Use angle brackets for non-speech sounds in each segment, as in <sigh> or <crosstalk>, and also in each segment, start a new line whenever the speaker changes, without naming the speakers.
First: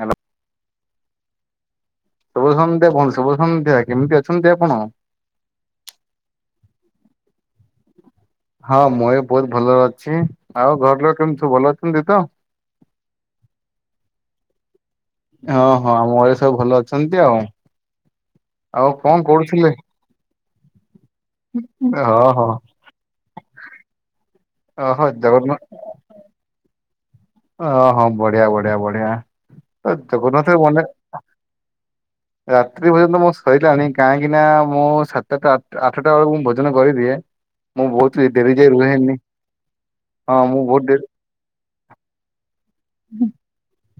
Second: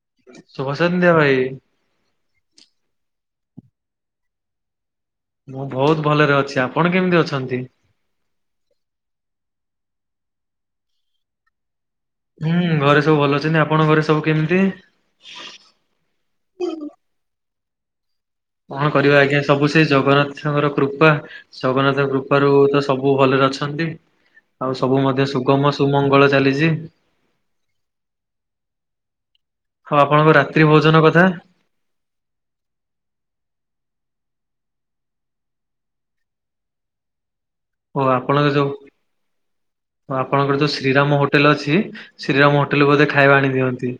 ହାଲ
ଶୁଭସନ୍ଧ୍ୟା ଭାଇ
ଶୁଭ ସନ୍ଧ୍ୟା ବନ୍ଧୁ ଶୁଭ ସନ୍ଧ୍ୟା, କେମିତି ଅଛନ୍ତି ଆପଣ?
ମୁଁ ବହୁତ ଭଲରେ ଅଛି, ଆପଣ କେମିତି ଅଛନ୍ତି?
ହଁ ମୁଁ ବି ବହୁତ ଭଲରେ ଅଛି ଆଉ ଘର ଲୋକ କେମିତି ସବୁ ଭଲ ଅଛନ୍ତି ତ
ହୁଁ ଘରେ ସବୁ ଭଲ ଅଛନ୍ତି ଆପଣଙ୍କ ଘରେ ସବୁ କେମିତି
ହଁ ହଁ ଆମ ଘରେ ସବୁ ଭଲ ଅଛନ୍ତି ଆଉ
କଣ
ଆଉ
କରିବା ଆଜ୍ଞା ସବୁ
କରୁଥିଲେ?
ସେ ଜଗନ୍ନାଥଙ୍କର କୃପା ଜଗନ୍ନାଥଙ୍କ
ହଁ
କୃପାରୁ
ହଁ
ତ ସବୁ ଭଲରେ ଅଛନ୍ତି ଆଉ ସବୁ
ଓହୋ
ମଧ୍ୟ
ଜଗନ୍ନା
ସୁଗମ ସୁମଙ୍ଗଳ ଚାଲିଛି
ଅ ହଁ ବଢିଆ ବଢିଆ <unintelligible> ମାନେ
ସତ କଥା
ରାତ୍ରି ଭୋନ ତ ମୋ ସଇଲାଣି କାହିଁକି ନା ମୁଁ ସାତଟା ଆଠଟା ବେଳକୁ ମୁଁ ଭୋଜନ କରିଦିଏ ମୁଁ
ଓ
ବହୁତ
ଆପଣଙ୍କ
ଡେରି
ଯୋଉ
ଯାଏ ରୁହେନି ହଁ
ଆପଣଙ୍କର
ମୁଁ
ଯୋଉ
ବହୁତ
ଶ୍ରୀରାମ
ଡେରି
ହୋଟେଲ ଅଛି ଶ୍ରୀରାମ ହୋଟେଲରୁ ବୋଧେ ଖାଇବା ଆଣି ଦିଅନ୍ତି।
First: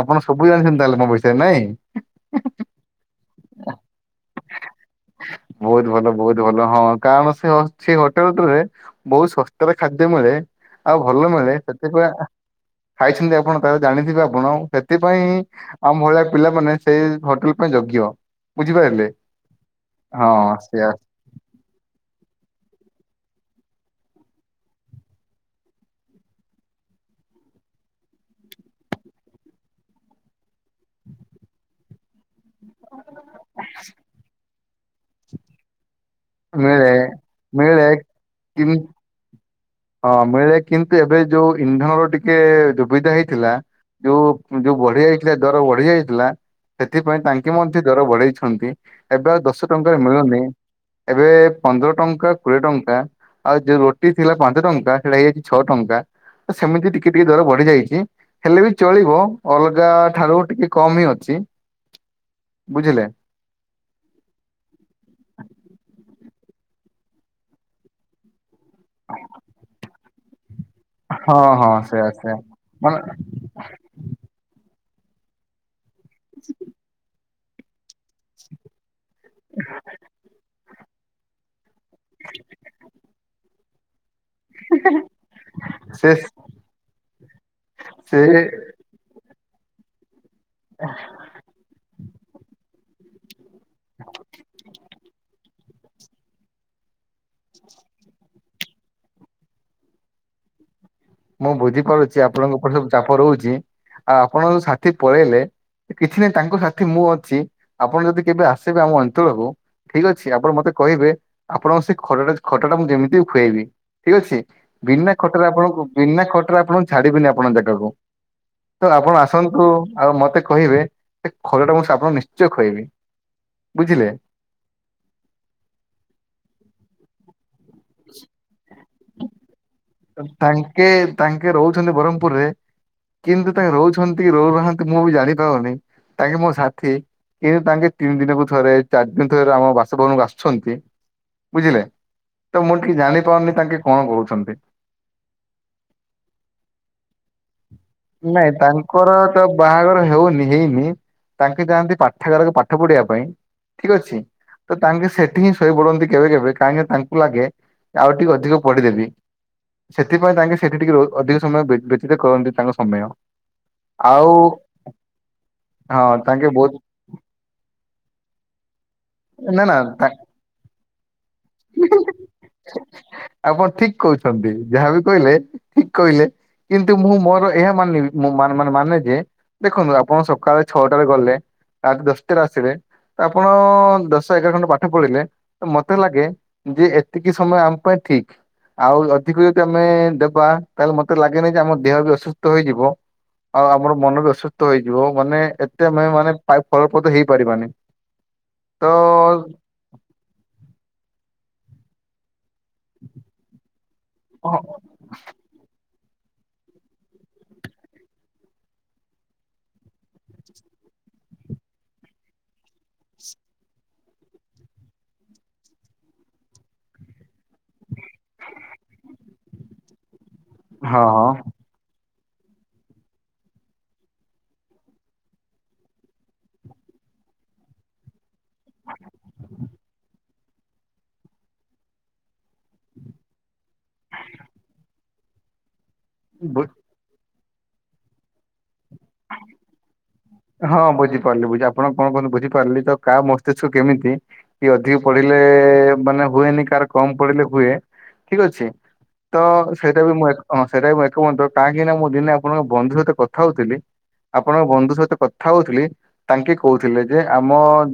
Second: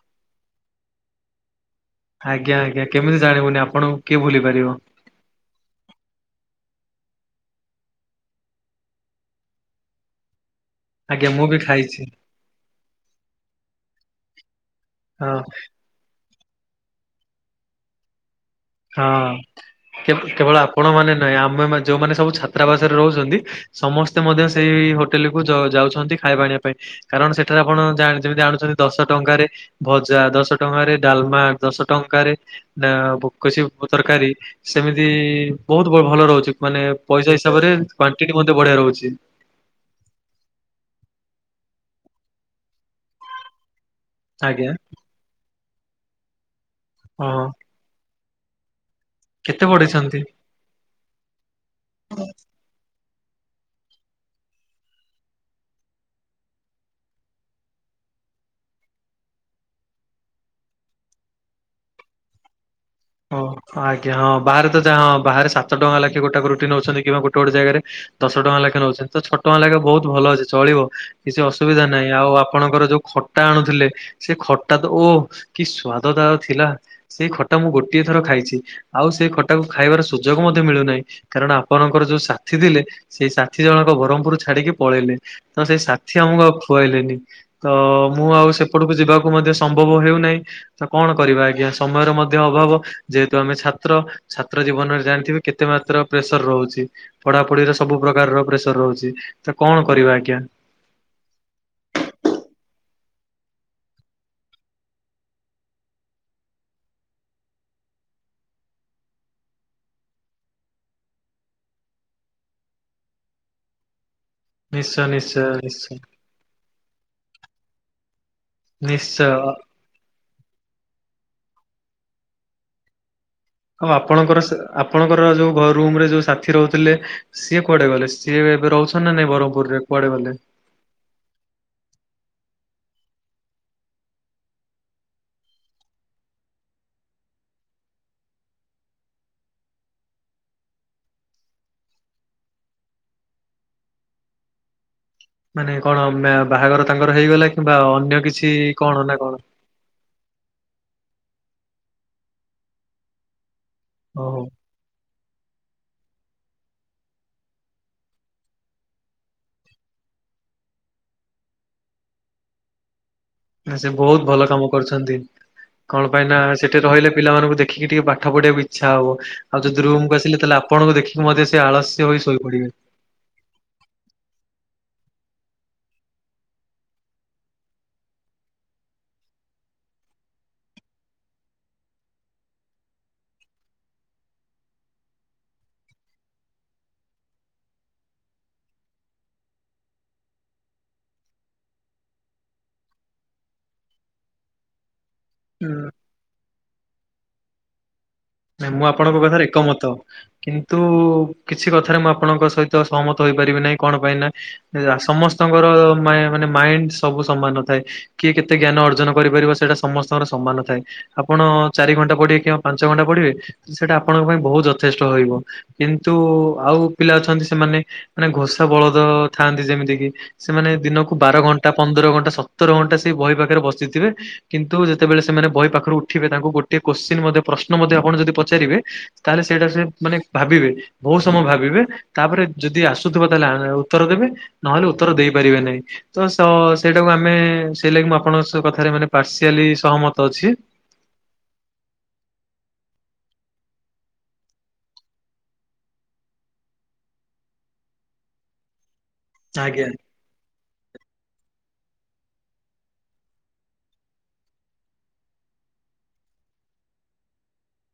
ଆପଣ ସବୁ ଜାଣିଛନ୍ତି ତାହେଲେ ମୋ ବିଷୟରେ ନାଇଁ?
ଆଜ୍ଞା ଆଜ୍ଞା କେମିତି ଜାଣିବୁନି ଆପଣଙ୍କୁ କିଏ ଭୁଲି ପାରିବ।
ବହୁତ ଭଲ ବହୁତ ଭଲ ହଁ କାରଣ ସେ ଅଛି ହୋଟେଲରେ ବହୁତ ଶସ୍ତାରେ ଖାଦ୍ୟ ମିଳେ। ଆଉ ଭଲ
ଆଜ୍ଞା ମୁଁ
ମିଳେ
ବି ଖାଇଛି
ସେଥିପାଇଁ ଖାଇଛନ୍ତି ଆପଣ ତ ଜାଣିଥିବେ ଆପଣ
ହଁ
ସେଥିପାଇଁଁ ଆମ ଭଳିଆ ପିଲା ମାନେ ସେଇ ହୋଟେଲ ପାଇଁ ଯୋଗ୍ୟ ବୁଝିପାରିଲେ
ହଁ
ହଁ
କେବଳ ଆପଣ
ସେଆ
ମାନେ ନାଇଁ ଆମେ ଯୋଉମାନେ ସବୁ ଛାତ୍ରାବାସରେ ରହୁଛନ୍ତି ସମସ୍ତେ ମଧ୍ୟ ସେଇ ହୋଟେଲ କୁ ଯାଉଛନ୍ତି ଖାଇବା ଆଣିବା ପାଇଁ କାରଣ ସେଠାରେ ଆପଣ ଯାଣୁ ଯାଣୁଛନ୍ତି ଦଶ ଟଙ୍କାରେ ଭଜା ଦଶ ଟଙ୍କାରେ ଡାଲମା, ଦଶ ଟଙ୍କାରେ ନା <unintelligible> ତରକାରୀ ସେମିତି ବହୁତ ଭଲ ରହୁଛି। ମାନେ
ମିଳେ
ପଇସା ହିସାବରେ
ମିଳେ
କ୍ଵାଣ୍ଟିଟି ମଧ୍ୟ
କି
ବଢିଆ ରହୁଛି।
ହଁ ମିଳେ କିନ୍ତୁ ଏବେ ଯୋଉ ଇନ୍ଧନର ଟିକେ ଦୁବିଧା ହେଇଥିଲା ଯୋଉ
ଆଜ୍ଞା
ଯୋଉ ବଢି ଯାଇଥିଲା ଦର ବଢି ଯାଇଥିଲା ସେଥିପାଇଁ
ହଁ
ତାଙ୍କେ ମଧ୍ୟ ଦର ବଢେଇଛନ୍ତି। ଏବେ ଆଉ
କେତେ
ଦଶ ଟଙ୍କାରେ
ବଢେଇଛନ୍ତି?
ମିଳୁନି। ଏବେ ପନ୍ଦର ଟଙ୍କା କୋଡିଏ ଟଙ୍କା ଆଉ ଯୋଉ ରୋଟି ଥିଲା <inaudible> ପାଞ୍ଚ ଟଙ୍କା ସେଇଟା ହେଇଯାଇଛି ଛଅ ଟଙ୍କା ତ ସେମିତି ଟିକେ ଟିକେ ଦର ବଢିଯାଇଛି। ହେଲେ ବି ଚଳିବ ଅଲଗା ଠାରୁ ଟିକେ କମ୍ ହିଁ ଅଛି ବୁଝିଲେ।
ଓ ଆଜ୍ଞା ହଁ ବାହାରେ ତ ଯାହା ହଁ ବାହାରେ ସାତ ଟଙ୍କା ଲେଖେ ଗୋଟା ରୁଟି ନଉଛନ୍ତି କିମ୍ବା ଗୋଟେ ଗୋଟେ ଜାଗାରେ ଦଶ ଟଙ୍କା ଲେଖା ନେଉଛନ୍ତି ତ ଛଅ ଟଙ୍କା ଲେଖେ ବହୁତ ଭଲ ଅଛି ଚଳିବ।
ହଁ
କିଛି
ହଁ
ଅସୁବିଧା ନାହିଁ
ସେୟା
ଆଉ
ସେୟା
ଆପଣଙ୍କର
ମାନେ
ଯୋଉ ଖ ଖଟା ଆଣୁଥିଲେ ସେ ଖଟା ତ ଓ କି ସ୍ଵାଦ ତାର ଥିଲା ସେଇ ଖଟା ମୁଁ ଗୋଟେ ଥର ଖାଇଛି ଆଉ ସେଇ ଖଟାକୁ ଖାଇବାର ସୁଯୋଗ ମଧ୍ୟ ମିଳୁନାହିଁ। କାରଣ ଆପଣଙ୍କର ଯୋଉ ସାଥି ଥିଲେ ସେଇ ସାଥି ଜଣକ ବରମ୍ପୁର <inaudible> ଛାଡିକି ପଳେଇଲେ ତ ସେଇ
ସେ
ସାଥି ଆମକୁ ଆଉ ଖୁଆଇଲେନି ତ ମୁଁ ଆଉ ସେ ସେପଟକୁ ଯିବାକୁ ମଧ୍ୟ ସମ୍ଭବ ହେଉନାହିଁ ତ କଣ କରିବା ଆଜ୍ଞା ସମୟର ମଧ୍ୟ ଅଭାବ। ଯେହେତୁ ଆମେ ଛାତ୍ର ଛାତ୍ର ଜୀବନରେ ଜାଣିଥିବେ କେତେ ମାତ୍ର ପ୍ରେସର ରହୁଛି। ପଢାପଢିରେ ସବୁ ପ୍ରକାରର ପ୍ରେସର ରହୁଛି ତ କଣ କରିବା ଆଜ୍ଞା।
ମୁଁ ବୁଝିପାରୁଛି ଆପଣଙ୍କ ଉପରେ ସବୁ ଚାପ ରହୁଛି ଆଉ ଆପଣ ଯୋଉ ସାଥି ପଳେଇଲେ କିଛି ନାହିଁ ତାଙ୍କ ସାଥି ମୁଁ ଅଛି ଆପଣ ଯଦି କେବେ ଆସିବେ ଆମ ଅଞ୍ଚଳକୁ ଠିକ ଅଛି ଆପଣ ମତେ କହିବେ ଆପଣଙ୍କ ସେ ଖଟା ଖଟଟା ମୁଁ ଯେମିତି ହୋଉ ଖୁଆଇବି ଠିକ ଅଛି।
ନିଶ୍ଚୟ
ବିନା ଖଟାରେ
ନିଶ୍ଚୟ
ଆପଣଙ୍କୁ
ନିଶ୍ଚୟ।
ବିନା ଖଟାରେ ଆପଣଙ୍କୁ ଛାଡ଼ିବିନି ଆପଣ ଜାଗାକୁ ତ ଆପଣ
ନିଶ୍ଚୟ
ଆସନ୍ତୁ ଆଉ ମତେ କହିବେ ସେ ଖଟା ଟା ମୁଁ ସେ ଆପଣଙ୍କୁ ନିଶ୍ଚୟ ଖୁଇବି।
ଆଉ ଆପଣଙ୍କର ସେ ଆପଣଙ୍କର ଯୋଉ ଘ ରୁମ୍ ରେ ଯୋଉ ସାଥି ରହୁଥିଲେ ସିଏ କୁଆଡେ ଗଲେ ସିଏ ଏବେ ରହୁଚନ୍ତି ନା ନାଇ ବ୍ରହ୍ମପୁରରେ? କୁଆଡେ ଗଲେ?
ତାଙ୍କେ ତାଙ୍କେ ରହୁଚନ୍ତି ବ୍ରହ୍ମପୁରୁ ରେ କିନ୍ତୁ ତାଙ୍କେ ରହୁଛନ୍ତି କି ରହୁନାହାନ୍ତି ମୁଁ ବି ଜାଣିପାରୁନି ତାଙ୍କେ ମୋ ସାଥି କିନ୍ତୁ ତାଙ୍କେ ତିନି ଦିନକୁ ଥରେ ଚାରି ଦିନ ଥରେ ଆମ ବାସଭବନକୁ ଆସୁଛନ୍ତି। ବୁଝିଲେ ତ ମୁଁ ଟିକେ ଜାଣି ପାରୁନି ତାଙ୍କେ କଣ କହୁଛନ୍ତି।
ମାନେ କଣ ମା ବାହାଘର ତାଙ୍କର ହେଇଗଲା କିମ୍ବା ଅନ୍ୟ
ନାଇଁ
କିଛି କଣ
ତାଙ୍କର
ନା କଣ?
ତ ବାହାଘର ହୋଉନି ହେଇନି ତାଙ୍କେ ଯାଆନ୍ତି ପାଠାଗାରକୁ ପାଠ ପଢିବା ପାଇଁ। ଠିକ ଅଛି।
ଓହୋ।
ତ ତାଙ୍କେ ସେଠି ହିଁ ଶୋଇ ପଡନ୍ତି କେବେ କେବେ କାହିଁକି ତାଙ୍କୁ ଲାଗେ ଆଉ ଟିକେ ଅଧିକ ପଢିଦେବି। ସେଥିପାଇଁ ତାଙ୍କେ ସେଠି ଟିକେ ରୋ ଅଧିକ ସମୟ ବି ବ୍ୟତୀତ କରନ୍ତି ତାଙ୍କ ସମୟ।
ନା ସେ ବହୁତ
ଆଉ
ଭଲ କାମ କରୁଚନ୍ତି
ହଁ
କଣ ପାଇଁ ନା
ତାଙ୍କେ ବହୁତ
ସେଠି ରହିଲେ ପିଲାମାନଙ୍କୁ ଦେଖିକି ଟିକେ ପଢ଼ ପାଠ ପଢିବାକୁ ଇଛା ହେବ
ନା
ଆଉ
ନା
ଯଦି ରୁମକୁ
ତା-
ଆସିଲେ ତାହେଲେ ଆପଣଙ୍କୁ ଦେଖିକି ମଧ୍ୟ ସେ ଆଳସ୍ୟ ହୋଇ ଶୋଇ ପଡିବେ।
ଆପଣ ଠିକ କହୁଚନ୍ତି ଯାହାବି କହିଲେ ଠିକ କହିଲେ। କିନ୍ତୁ ମୁଁ ମୋର ଏହା ମାନି ମା ମା ମାନେ ଯେ ଦେଖନ୍ତୁ ଆପଣ ସକାଳେ ଛଅଟାରେ ଗଲେ ଆଟ ଦଶଟାରେ ଆସିବେ ତ ଆପଣ ଦଶ ଏଗାର ଘଣ୍ଟା ପାଠ ପଢିଲେ ତ ମତେ ଲାଗେ ଯେ ଏତିକି ସମୟ ଆମ ପାଇଁ ଠିକ। ଆଉ ଅଧିକ ଯଦି ଆମେ ଦେବା ତାହେଲେ ମତେ ଲାଗେନିକି ଯେ ଆମ ଦେହ ବି ଅସୁସ୍ଥ ହେଇଯିବ। ଆଉ ଆମର ମନ ବି ଅସୁସ୍ଥ ହେଇଯିବ ମାନେ
ହୁଁ
ଏତେ ଆମେ ମାନେ ପାଇ ଫଳପ୍ରଦ ହେଇପାରିବାନି।
ନାଇଁ
ତ
ମୁଁ ଆପଣଙ୍କ କଥାରେ ଏକମତ କିନ୍ତୁ କିଛି କଥାରେ ମୁଁ ଆପଣଙ୍କ ସହିତ ତ ସହମତ ହୋଇପାରିବି ନାହିଁ କଣ ପାଇଁ ନା
ହଁ
ସମସ୍ତ ସମସ୍ତଙ୍କର ମା ମାନେ ମାଇଣ୍ଡ ସବୁ ସମାନ ନଥାଏ। କିଏ କେତେ ଜ୍ଞାନ ଅର୍ଜନ କରିପାରିବ ସେଇଟା ସମସ୍ତଙ୍କର ସମାନ ନଥାଏ। ଆପଣ ଚାରି ଘଣ୍ଟା ପଢିବେ କିମ୍ବା ପାଞ୍ଚ ଘଣ୍ଟା ପଢିବେ ସେଇଟା ଆପଣଙ୍କ ପାଇଁ ବହୁତ ଯଥେଷ୍ଟ ରହିବ। କିନ୍ତୁ ଆଉ ପିଲା ଅଛନ୍ତି ସେମାନେ ମାନେ ଘୋଷା ବଳଦ ଥାଆନ୍ତି ଯେମିତି କିି ସେମାନେ ଦିନକୁ ବାର
ହଁ
ଘଣ୍ଟା ପନ୍ଦର ଘଣ୍ଟା ସତର ଘଣ୍ଟା ସେଇ ବହି ପାଖରେ ବସିଥିବେ କିନ୍ତୁ ଯେତେବେଳେ ସେମାନେ ବହି ପାଖରୁ ଉଠିବେ ତାଙ୍କୁ ଗୋଟିଏ କୋଶ୍ଚିନ୍ ମଧ୍ୟ ପ୍ରଶ୍ନ ମଧ୍ୟ ଆପଣ ଯଦି ପଚାରିବେ ତାହେଲେ ସେଇଟା ସେ ମାନେ ଭାବିବେ ବହୁତ ସମୟ ଭାବିବେ ତାପରେ ଯଦି ଆସୁଥିବ ତାହେଲେ ଆଣ ଉତ୍ତର ଦେବେ ନହେଲେ ଉତ୍ତର ଦେଇପାରିବେ ନାହିଁ ତ ସସ୍ ସେଇଟାକୁ ଆମେ ସେଇ ଲାଗି ମୁଁ ଆପଣଙ୍କ କଥାରେ ମାନେ ପାର୍ସିଆଲି ସହମତ ଅଛି।
ହଁ ବୁଝିପାରିଲି ବୁଝି ଆପଣ କଣ କୁହନ୍ତୁ ବୁଝିପାରିଲି ତ କାହା ମସ୍ତିଷ୍କ କେମିତି କି ଅଧିକ ପଢିଲେ ମାନେ ହୁଏନି କାହାର କମ୍ ପଢିଲେ ହୁଏ ଠିକ ଅଛି। ତ
ଆଜ୍ଞା
ସେଇଟା ବି ମୁଁ ଏକ ହଁ ସେଇଟା ବି ଏକମତ କାହିଁକିନା ମୁଁ ଦିନେ ଆପଣଙ୍କ ବନ୍ଧୁ ସହିତ କଥା ହଉଥିଲି ଆପଣଙ୍କ ବନ୍ଧୁ ସହିତ କଥା ହଉଥିଲି ତାଙ୍କେ କହୁଥିଲେ ଯେ ଆମ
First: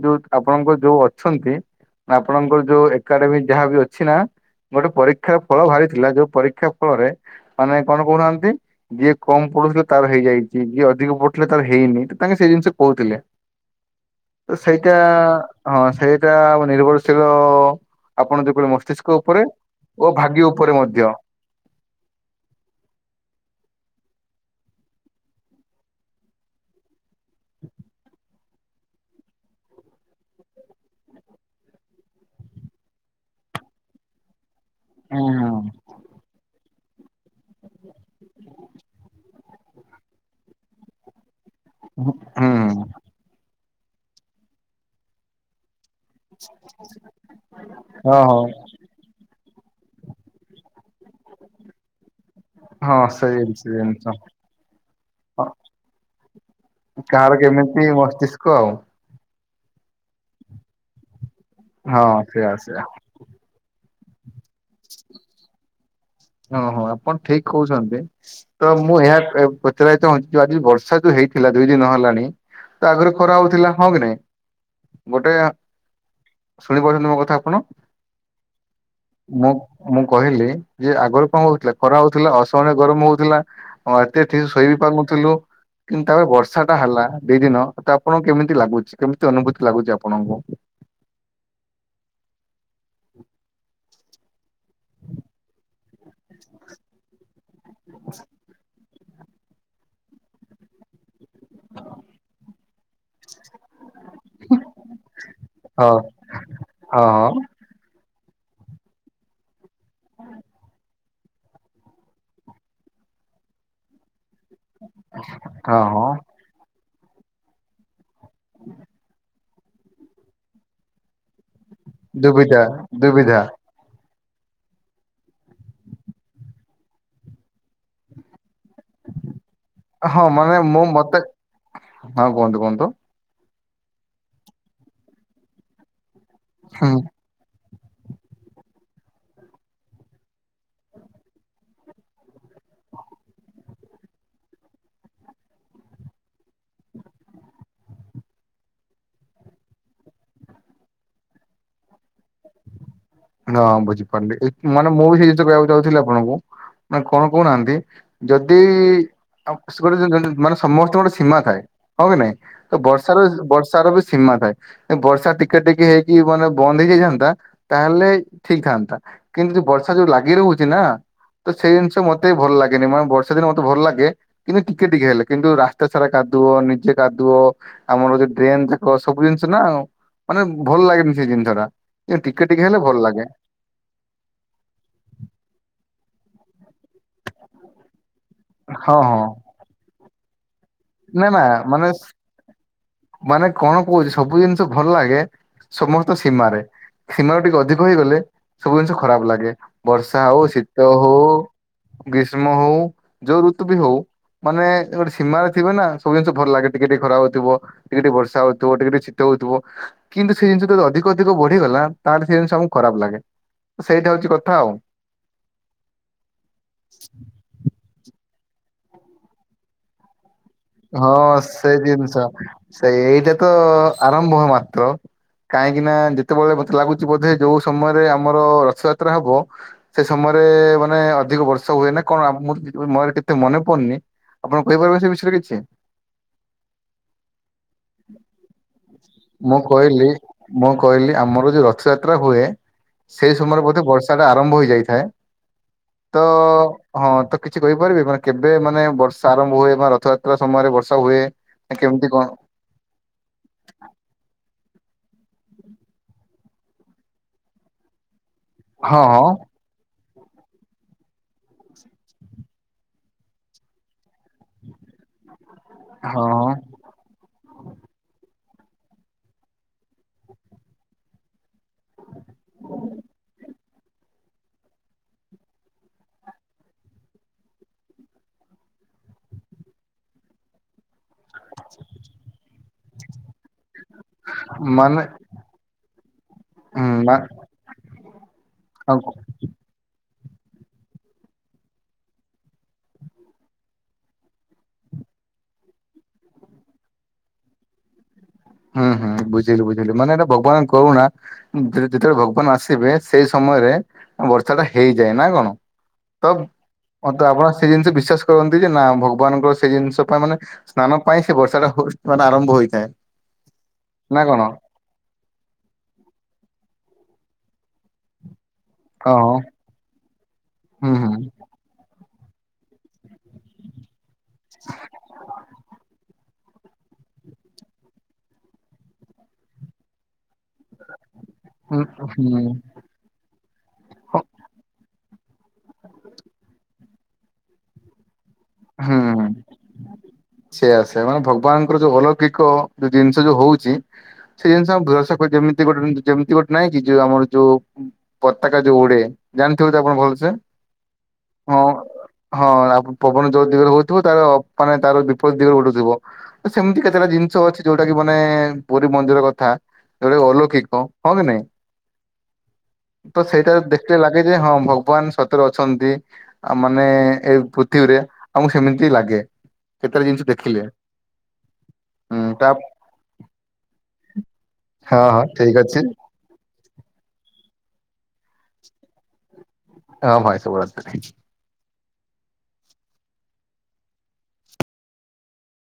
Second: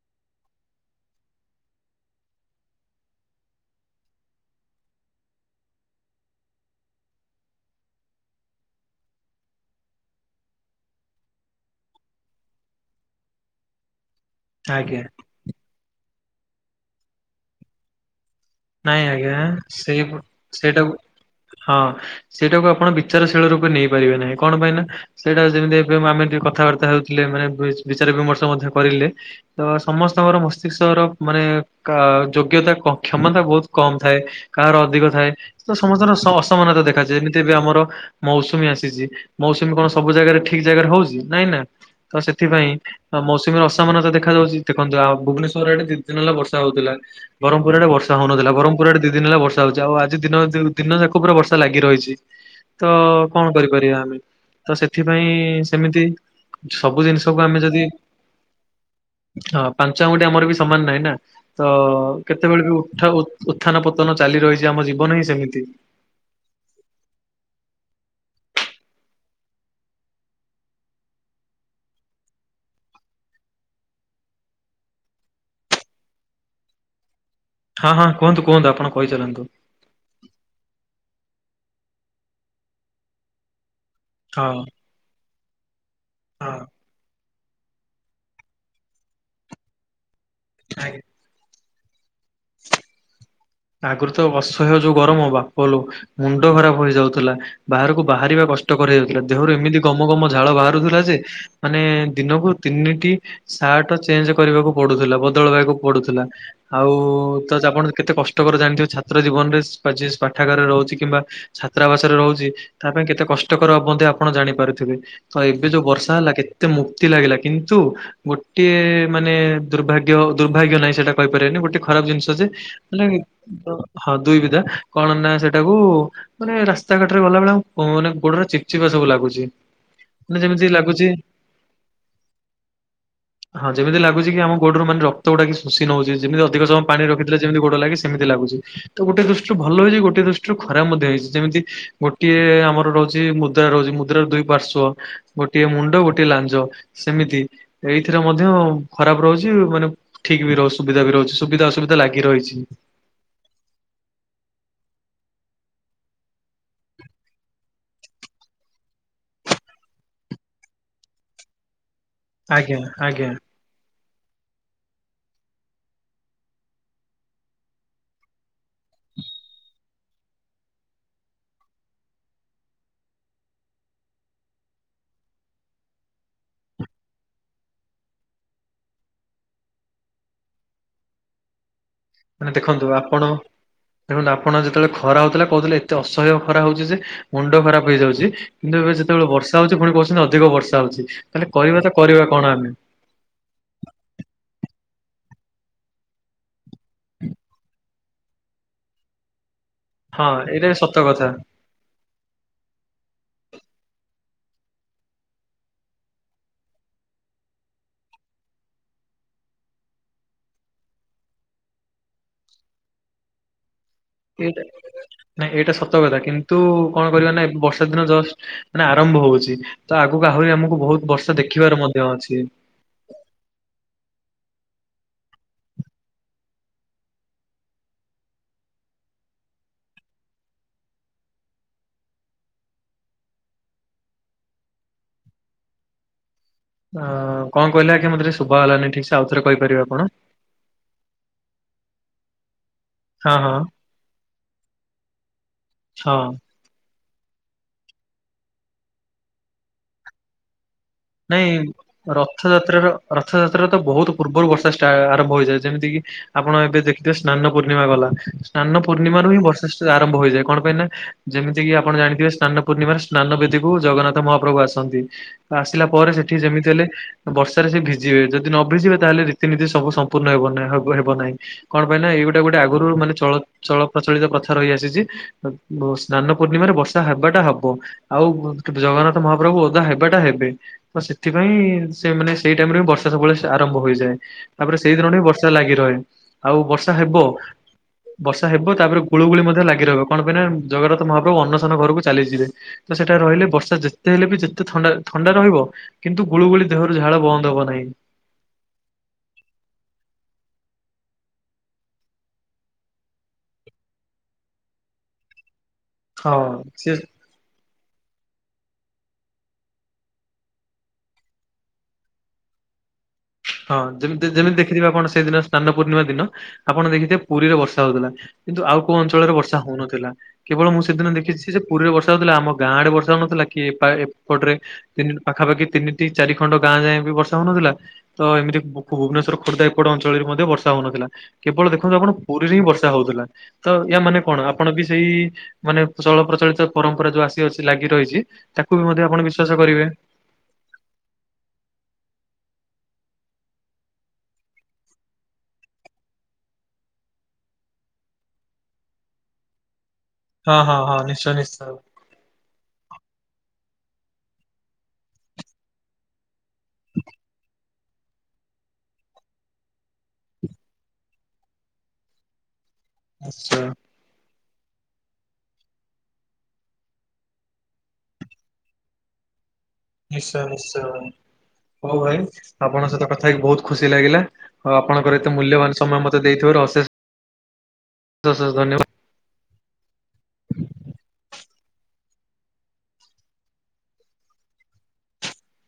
ଯୋଉ ଆପଣଙ୍କ ଯୋଉ ଅଛନ୍ତି ଆପଣଙ୍କର ଯୋଉ ଏକାଡେମି ଯାହା ବି ଅଛି ନା ଗୋଟେ ପରୀକ୍ଷାର ଫଳ ବାହାରିଥିଲା ଯୋଉ ପରୀକ୍ଷା ଫଳରେ ମାନେ କଣ କହୁନାହାନ୍ତି ଯିଏ କମ୍ ପଡୁଥିଲେ ତାର ହେଇଯାଇଚି ଯିଏ ଅଧିକ ପଡୁଥିଲେ ତାର ହେଇନି। ତାଙ୍କେ ସେଇ ଜିନିଷ କହୁଥିଲେ ତ ସେଇଟା
ଆଜ୍ଞା
ହଁ ସେଇଟା ଆମ ନିର୍ଭରଶୀଳ ଆପଣ ଦେଖିବେ
ନାଇଁ
ମସ୍ତିଷ୍କ
ଆଜ୍ଞା
ଉପରେ
ସେଇ
ଓ ଭାଗ୍ୟ ଉପରେ
ସେଇଟାକୁ
ମଧ୍ୟ।
ହଁ। ସେଇଟାକୁ ଆପଣ ବିଚାରଶୀଳ ରୂପେ ନେଇପାରିବେ ନାହିଁ କଣ ପାଇଁ ନା ସେଇଟା ଯେମିତି ଏବେ ଆମେ ଟିକେ କଥାବାର୍ତ୍ତା ହେଉଚୁ ଥିଲେ ମାନେ ବି -ବିଚାରି ବିମର୍ଷ ମଧ୍ୟ। କରିଲେ ତ ସମସ୍ତଙ୍କର ମସ୍ତିଷ୍କର ମାନେ କା- ଯୋଗ୍ୟତା କ କ୍ଷମତା ବହୁତ୍ କମ୍ ଥାଏ କାହାର ଅଧିକ ଥାଏ ତ ସମସ୍ତଙ୍କର ସ- ଅସମାନତା ଦେଖାଯାଏ ଏମିତି ବି ଆମର ମୌସୁମୀ ଆସିଚି ମୌସୁମୀ କଣ ସବୁ ଜାଗାରେ ଠିକ୍ ଜାଗାରେ ହଉଚି ନାଇଁ ନା। ତ ସେଥିପାଇଁ ମୌସୁମୀ ଅସମାନତା ଦେଖା ଯାଉଚି ଦେଖନ୍ତୁ ଆଉ ଭୁବନେଶ୍ୱର ଆଡେ ଯେ ଦିନେ ହେଲା ବର୍ଷା ହଉଥିଲା ବ୍ରହ୍ମୁପୁର ଆଡେ ବର୍ଷା ବର୍ଷା ହଉନଥିଲା
ହୁଁ
ବ୍ରହ୍ମପୁର ଆଡେ ଦି ଦିନ ହେଲା ବର୍ଷା ହଉଚି ଆଉ ଆଜି ଦିନ- ଦିନଯାକ ପୁରା ବର୍ଷା ଲାଗି ରହିଚି। ତ
ହଁ ସେଇ
କଣ
ସେ
କରିପାରିବା
ଜିନିଷ
ଆମେ ତ ସେଥିପାଇଁ ସେମିତି ସବୁ
କାହାର
ଜିନିଷକୁ ଆମେ
କେମିତି
ଯଦି
ମସ୍ତିଷ୍କ ଆଉ।
ହଁ ପାଞ୍ଚ ଆଙ୍ଗୁଠି ଆମର ବି ସମାନ୍ ନାହିଁ ନା ତ
ହଁ ସେଇଆ
କେତେବେଳେ ବି
ସେଇଆ।
ହଉ ତ ଉ-ଉତ୍ଥାନ ପତନ ଚାଲି ରହିଚି ଆମ ଜୀବନ ହିଁ ସେମିତି।
ହଁ- ହଁ ଆପଣ ଠିକ୍ କହୁଚନ୍ତି। ତ ମୁଁ ଏହା କ-ପଚାରିବାକୁ ଚାହୁଁଚି ଯଉ ଆଜି ବର୍ଷା ଯଉ ହେଇଥିଲା ଦୁଇ ଦିନ ହେଲାଣି ତ ଆଗୁରୁ ଖରା ହଉଥିଲା ହଁ କି ନାଇଁ ଗୋଟେ ଆ ଶୁଣିପାରୁଚନ୍ତି ମୋ କଥା ଆପଣ?
ହଁ- ହଁ କୁହନ୍ତୁ -କୁହନ୍ତୁ ଆପଣ କହିଚାଲନ୍ତୁ।
ମୁଁ ମୁଁ କହିଲି ଯେ ଆଗରୁ କଣ ହଉଥିଲା ଖରା ହଉଥିଲା ଅସହାୟ ଗରମ୍ ହଉଥିଲା ହଁ ଏତେ ଠିକ୍ ଶୋଇ ବି ପାରୁନଥିଲୁ କିନ୍ତୁ ତାପରେ
ହଁ
ବର୍ଷା ଟା ହେଲା ଦି ଦିନ ତ ଆପଣଙ୍କୁ କେମିତି ଲାଗୁଚି କେମିତି ଅନୁଭୂତି ଲାଗୁଚି ଆପଣଙ୍କୁ?
ଆଜ୍ଞା।
ହ
ଆଗୁରୁ ତ ଅସହ୍ୟ ଯଉ ଗରମ ବାପ ଲ ମୁଣ୍ଡ ଖରାପ୍ ହେଇଯାଉଥିଲା। ବାହାରକୁ ବାହାରିବା କଷ୍ଟକର ଯାଉଥିଲା ଦେହରୁ ଏମିତି ଗମ ଗମ ଝାଳ ବାହାରୁଥିଲା ଯେ ମାନେ ଦିନକୁ ତିନିଟି ସାର୍ଟ ଚେଞ୍ଜୂ କରିବାକୁ ପଡୁଥିଲା ବଦଳେଇବାକୁ
ହଁ
ପଡୁଥିଲା ଆଉ
ହଁ ହଁ।
ତ ଆପଣ କେତେ କଷ୍ଟ୍ <unintelligible> ଜାଣିଥିବେ ଛାତ୍ର ଜୀବନରେ ସ୍ପାଚିସ୍ ପାଠାଗାରରେ ରହୁଚି କିମ୍ବା ଛାତ୍ରାବାସରେ ରହୁଚି ତା ପାଇଁ କେତେ କଷ୍ଟକର ବୋଧେ ଆ ଆପଣ ଜାଣିପାରୁଥିବେ ତ ଏବେ
ହଁ
ଯଉ
ହଁ
ବର୍ଷା ହେଲା କେତେ ମୁକ୍ତି ଲାଗିଲା କିନ୍ତୁ ଗୋଟିଏ ମାନେ ଦୁର୍ଭାଗ୍ୟ- ଦୁର୍ଭାଗ୍ୟ ନାହିଁ ସେଟା କହିପାରିବେନି ଗୋଟେ ଖରାପ ଜିନିଷ ଯେ
ଦୁବିଧା ଦୁବିଧା
ହଁ ଦୁଇ ବିଧା କଣ ନା ସେଟାକୁ ମାନେ ରାସ୍ତାଘାଟରେ ଗଲାବେଳେ ଆମକୁ କଣ୍ ନା ଗୋଡରେ ଚିପ୍ ଚିପା ସବୁ ଲାଗୁଚି।
ହଁ ମାନେ ମୁଁ ମତେ ହଁ କୁହନ୍ତୁ- କୁହନ୍ତୁ।
ହଁ ଯେମିତି ଲାଗୁଚି କି ଆମ ଗୋଡରୁ ମାନେ ରକ୍ତ ଗୁଡା କିଏ ଶୋଷି ନଉଚି ଯେମିତି ଅଧିକ ସମୟ
ହୁଁ
ପାଣିରେ ରଖିଥିଲେ ଯେମିତି ଗୋଡ ଲାଗେ ସେ ସେମିତି ଲାଗୁଚି ତ ଗୋଟେ ଦୃଷ୍ଟିରୁ ଭଲ ହେଇଚି ଗୋଟେ ଦୃଷ୍ଟିରୁ ଖରାପ ମଧ୍ୟ ହେଇଚି ଯେମିତି ଗୋଟିଏ ଆମର ରହୁଚି ମୁଦ୍ରା ରହୁଚି ମୁଦ୍ରାର ଦୁଇ ପାର୍ଶ୍ଵ ଗୋଟିଏ ମୁଣ୍ଡ ଗୋଟିଏ ଲାଞ୍ଜ ସେମିତି ଏଇଥିରେ ମଧ୍ୟ ଖରାପ୍ ରହୁଚି ମାନେ ଠିକ୍ ବି ରହୁଚି ସୁବିଧା ବି ରହୁଚି ସୁବିଧା ଅସୁବିଧା ଲାଗି ରହିଚି।
ହଁ ବୁଝିପାରିଲି ମାନେ ମୁଁ ବି ସେଇ ଜିନିଷ କହିବାକୁ ଚାହୁଁଥିଲି ଆପଣଙ୍କୁ ମାନେ କଣ କହୁନାହାନ୍ତି? ଯଦି <unintelligible> ମାନେ ସମସ୍ତଙ୍କର ସୀମା ଥାଏ। ହଁ କି ନାଇଁ
ଆଜ୍ଞା
ତ ବର୍ଷାର
ଆଜ୍ଞା
-ବର୍ଷାର ବି ସୀମା ଥାଏ ଯଦି ବର୍ଷା ଟିକେ ଟିକେ ହେଇକି ମାନେ ବନ୍ଦ ହେଇଯାଇଥାଆନ୍ତା। ତାହେଲେ ଠିକ୍ ଥାଆନ୍ତା କିନ୍ତୁ ବର୍ଷା ଯଉ ଲାଗି ରହୁଛି ନା ତ ସେଇ ଜିନିଷ ମତେବି ଭଲ ଲାଗେନି ମାନେ ବର୍ଷା ଦିନ ମତେ ଭଲ ଲାଗେ। କିନ୍ତୁ ଟିକେ ଟିକେ ହେଲେ କିନ୍ତୁ ରାସ୍ତା ସାରା କାଦୁଅ ନିଜେ କାଦୁଅ ଆମର ଯେଉ ଡ୍ରେନ୍ ଯାକ ସବୁ ଜିନିଷ ନାଁ ମାନେ ଭଲ ଲାଗେନି ସେଇ ଜିନିଷ ଟା। ଟିକେ
ମାନେ
ଟିକେ ହେଲେ
ଦେଖନ୍ତୁ
ଭଲ ଲାଗେ
ଆପଣ ଦେଖନ୍ତୁ ଆପଣ ଯେତେବେଳେ ଖରା ହଉଥିଲା କହୁଥିଲେ ଏତେ ଅସହ୍ୟ ଖରା ହଉଛି ଯେ ମୁଣ୍ଡ ଖରାପ ହେଇଯାଉଛି କିନ୍ତୁ
ହଁ
ଏବେ
ହଁ
ଯେତେବେଳେ ବର୍ଷା କଥା ହଉଛି ପୁଣି କହୁସୁନ୍ତି ପୁଣି ଅଧିକ ବର୍ଷା ହଉଛି
ନା ନା
ତାହେଲେ କରିବା ତ
ମାନେ
କରିବା କଣ ଆମେ।
ମାନେ କଣ କହୁଛି ସବୁ ଜିନିଷ ଭଲ ଲାଗେ ସମସ୍ତ ସୀମାରେ। ସୀମାରୁ ଟିକେ ଅଧିକ ହୋଇଗଲେ ସବୁ ଜିନିଷ ଖରାପ ଲାଗେ ବର୍ଷା
ହଁ
ହଉ
ଏଇଟା ବି
ଶୀତ
ସତ
ହଉ
କଥା
ଗ୍ରୀଷ୍ମ ହଉ ଯୋଉ ଋତୁ ବି ହଉ ମାନେ ଗୋଟେ ସୀମାଅଛି। ଥିବ ନା ସବୁ ଜିନିଷ ଭଲ ଲାଗେ ଟିକେ ଟିକେ ଖରା ହଉଥିବ ଟିକେ ଟିକେ ବର୍ଷା ହଉଥିବ ଟିକେ ଟିକେ ଶୀତ ହଉଥିବ। କିନ୍ତୁ ସେ ଜିନିଷ ଯଦି ଅଧିକ ଅଧିକ ବଢିଗଲା ତାହେଲେ ସେ ଜିନିଷ ଆମକୁ ଖରାପ ଲାଗେ। ସେଇଟା ହଉଛି। କଥା
ଏଟା
ଆଉ।
ନାଇଁ ଏଇଟା ସତ କଥା କିନ୍ତୁ କଣ କରିବା ନା ବର୍ଷ ସେଦିନ ଜଷ୍ଟ ଆନେ ଆରମ୍ଭ ହଉଛି ତ ଆଗକୁ ଆହୁରି ଆମକୁ ବହୁତ
ହଁ
ବର୍ଷା ଦେଖିବାର
ସେଇ
ମଧ୍ୟ
ଜିନିଷ
ଅଛି।
ସେଇଟା ତ ଆରମ୍ଭ ମାତ୍ର। କାହିଁକି ନା ଯେତେବେଳେ ମତେ ଲାଗୁଛି ବୋଧେ ଯଉ ସମୟରେ ଆମର ରଥଯାତ୍ରା ହବ। ସେ ସମୟରେ ମାନେ ଅଧିକ ବର୍ଷା ହୁଏ ନା କଣ ଆମ ମର କେତେ ମନେ ପଡୁନି ଆପଣ କହିପାରିବେ ସେ ବିଷୟରେ କିଛି?
ଅ କଣ କହିଲେ ଆଜ୍ଞା ମତେ ଟିକେ ଶୁଭାଗଲାନି ଠିକ୍ ସେ ଆଉଥରେ
ମୁଁ
କହିପାରିବେ ଆପଣ?
କହିଲି ମୁଁ କହିଲି ଆମର ଯଉ ରଥଯାତ୍ରା ହୁଏ ସେଇ
ହଁ ହଁ
ସମୟରେ ବୋଧେ ବର୍ଷା ଟା ଆରମ୍ଭ ହୋଇଯାଇଥାଏ
ହଁ।
ତ ହଁ ତ କିଛି କହିପାରିବେ ମାନେ କେବେ ମାନେ ବର୍ଷା ଆରମ୍ଭ ହୁଏ ବା ରଥଯାତ ସେ ସମୟରେ ବର୍ଷା ହୁଏ?
ନାଇଁ
କେମିତି କଣ
ରଥଯାତ୍ରାର ରଥଯାତ୍ରା ତ ବହୁତ ପୂର୍ବରୁ ବର୍ଷା ଷ୍ଟା ଆରମ୍ଭ ହୋଇଯାଏ ଯେମିତି କିି ଆପଣ ଏବେ ଦେଖିଥିବେ ସ୍ନାନ ପୂର୍ଣ୍ଣିମା ଗଲା ସ୍ନାନ
ହଁ ହଁ
ପୂର୍ଣ୍ଣିମାରୁ ହିଁ ବର୍ଷା ଆରମ୍ଭ ହୋଇଯାଏ କଣ ପାଇଁ ନା ଯେମିତି କିି ଆପଣ ଜାଣିଥିବେ ସ୍ନାନ ପୂର୍ଣ୍ଣିମାରେ ସ୍ନାନ ବେଦିକୁୁ ଜଗନ୍ନାଥ ମହାପ୍ରଭୁ ଆସନ୍ତି। ତ ଆସିଲା ପରେ ସେଠିକି
ହଁ
ଯେମିତି ହେଲେ। ବର୍ଷାରେ ସେ ଭିଜିବେ ଯଦି ନ ଭିଜିବେ ତାହେଲେ ରୀତିନୀତି ସବୁ ସମ୍ପୂର୍ଣ୍ଣ ହେବ ହେବ ନାହିଁ। କଣ ପାଇଁ ନା ଏଇଗୋଟେ ଗୋଟେ ଆଗରୁ ମାନେ ଚଳ ଚଳ ପ୍ରଚଳିତ ପ୍ରଥା ରହିଆସିଛି। ସ୍ନାନ ପୂର୍ଣ୍ଣିମାରେ ବର୍ଷା ହେବାଟା ହେବ। ଆଉ ଜଗନ୍ନାଥ ମହାପ୍ରଭୁ ଓଦା ହେବାଟା ହେବେ। ତ ସେଥିପାଇଁ ସେ ମାନେ ସେଇଟାଇମ୍ ରେ ବର୍ଷା ସବୁବେଳେ ଆରମ୍ଭ ହୋଇଯାଏ। ତାପରେ
ମାନେ
ସେଇଦିନଠୁ ହିଁ ବର୍ଷା ଲାଗି ରହେ ଆଉ
ହୁଁ
ବର୍ଷା ହେବ।
ମା
ବର୍ଷା ହେବ ତାପରେ ଗୁଳୁଗୁଳି ମଧ୍ୟ ଲାଗି ରହିବ କଣ ପାଇଁ ନା ଜଗନ୍ନାଥ ମହାପ୍ରଭୁ ଅନ୍ନଶନ ଘରକୁ ଚାଲିଯିବେ। ତ ସେଟା ରହିଲେ ବର୍ଷା ଯେତେ ହେଲେ ବି ଯେତେ ଥଣ୍ଡା ଥ ଥଣ୍ଡା ରହିବ କିନ୍ତୁ ଗୁଳୁଗୁଳି ଦେହରୁ ଝାଳ ବନ୍ଦ ହବ ନାହିଁ।
ହୁଁ ହୁଁ ବୁଝିଲି ବୁଝିଲି ମାନେ ଏଇଟା ଭଗବାନଙ୍କ କରୁଣା। ଯେ ଯେତେବେଳେ ଭଗବାନ ଆସିବେ ସେଇ ସମୟରେ ବର୍ଷା ଟା ହେଇଯାଏ ନା କଣ। ତ
ହଁ ସେ
ତେ ଆପଣ ସେ ଜିନିଷ ବିଶ୍ଵାସ କରନ୍ତି ଯେ, ନା ଭଗବାନଙ୍କ ସେଇ ଜିନିଷ ପାଇଁ ମାନେ ସ୍ନାନ ପାଇଁ ସେ ବର୍ଷା ଟା ମାନେ ଆରମ୍ଭ ହୋଇଥାଏ।
ହଁ,
ନା
ଯେମିତି
କଣ?
ଯେମିତି ଦେଖିଥିବେ ଆପଣ ସେଦିନ ସ୍ନାନ ପୂର୍ଣ୍ଣିମା ଦିନ ଆପଣ ଦେଖିଥିବେ ପୁରୀରେ ବର୍ଷା ହୋଉଥିଲା। କିନ୍ତୁ ଆଉ କୋଉ
ହଁ
ଅଞ୍ଚଳରେ ବର୍ଷା ହୋଉନଥିଲା, କେବଳ ମୁଁ
ହୁଁ
ସେଦିନ
ହୁଁ
ଦେଖିଛି ଯେ ପୁରୀରେ ବର୍ଷା ହଉଥିଲା, ଆମ ଗାଁ ଆଡ଼େ ବର୍ଷା ହଉନଥିଲା, କି ଏପା ଏପଟରେ ତିନି ପାଖାପାଖି ତିନିଟି। ଚାରିଖଣ୍ଡ ଗାଁ ଯାଏଁ ବି ବର୍ଷା ହଉନଥିଲା, ତ ଏମିତି ଭୁ ଭୁବନେଶ୍ୱର ଖୋର୍ଦ୍ଧା ଏପଟ ଅଞ୍ଚଳରେ ମଧ୍ୟ ବର୍ଷ ବର୍ଷା ହଉନଥିଲା, କେବଳ
ହୁଁ
ଦେଖନ୍ତୁ ଆପଣ
ହୁଁ
ପୁରୀରେ ହିଁ ବର୍ଷା ହଉଥିଲା। ତ ୟା ମାନେ କଣ? ଆପଣ ବି ସେଇ ମାନେ ଚଳ ପ୍ରଚଳିତ ପରମ୍ପରା ଯୋଉ ଆସି ଅଛି ଲାଗି ରହିଛି, ତାକୁ ବି ମଧ୍ୟ ଆପଣ ବିଶ୍ୱାସ କରିବେ?
ସେଇଆ ସେଇଆ ମାନେ ଭଗବାନଙ୍କର ଯୋଉ ଅଲୌକିକ ଯୋଉ ଜିନିଷ ଯୋଉ ହଉଚି। ସେଇ ଜିନିଷ ଆମେ ବିଶ୍ବାସ ଯେମିତି ଗୋଟେ ଯେମିତି ଗୋଟେ ନାଇଁକି ଜେ ଆମର ଜୋଉ। ପତାକା ଯୋଉ ଉଡ଼େ ଜାଣିଥିବ ତ ଆପଣ ଭଲ ସେ।
ହଁ ହଁ ହଁ, ନିଶ୍ଚୟ ନିଶ୍ଚିୟ।
ହଁ, ଆ ପବନ ଯୋଉ ଦିଗରେ ହଉଥିବ। ତାର ଅପ ମାନେ ତାର ବିପରୀତ ଦିଗରେ ଉଡ଼ୁଥିବ। ସେମିତି କେତେଟା ଜିନିଷ ଅଛି। ଯୋଉଟା କି ମାନେ ପୁରୀ ମନ୍ଦିର କଥା, ଯୋଉଟା କି ଅଲୌକିକ ହଁ କି ନାଇଁ। ତ ସେଇଟା
ନିଶ୍ଚୟ
ଦେଖିଲେ ଲାଗେ ଯେ ହଁ ଭଗବାନ ସତରେ ଅଛନ୍ତି। ଆ ମାନେ ଏଇ ପୃଥିବୀରେ ଆମକୁ ସେମିତି ହିଁ ଲାଗେ। କେତେଟା ଜିନିଷ
ନିଶ୍ଚୟ
ଦେଖିଲେ।
ନିଶ୍ଚୟ। ହଉ ଭାଇ
ହୁଁ ତା
ଆପଣଙ୍କ ସହିତ କଥା ହେଇକି ବହୁତ ଖୁସି ଲାଗିଲା। ଆଉ
ହଁ
ଆପଣଙ୍କର
ହଁ
ଏତେ
ଠିକ
ମୂଲ୍ୟବାନ
ଅଛି
ସମୟ ମତେ। ଦେଇଥିବାରୁ ଅଶେଷ ଅଶେଷ ଧନ୍ୟବାଦ।
ହଁ ଭାଇ ଶୁଭରାତ୍ରି।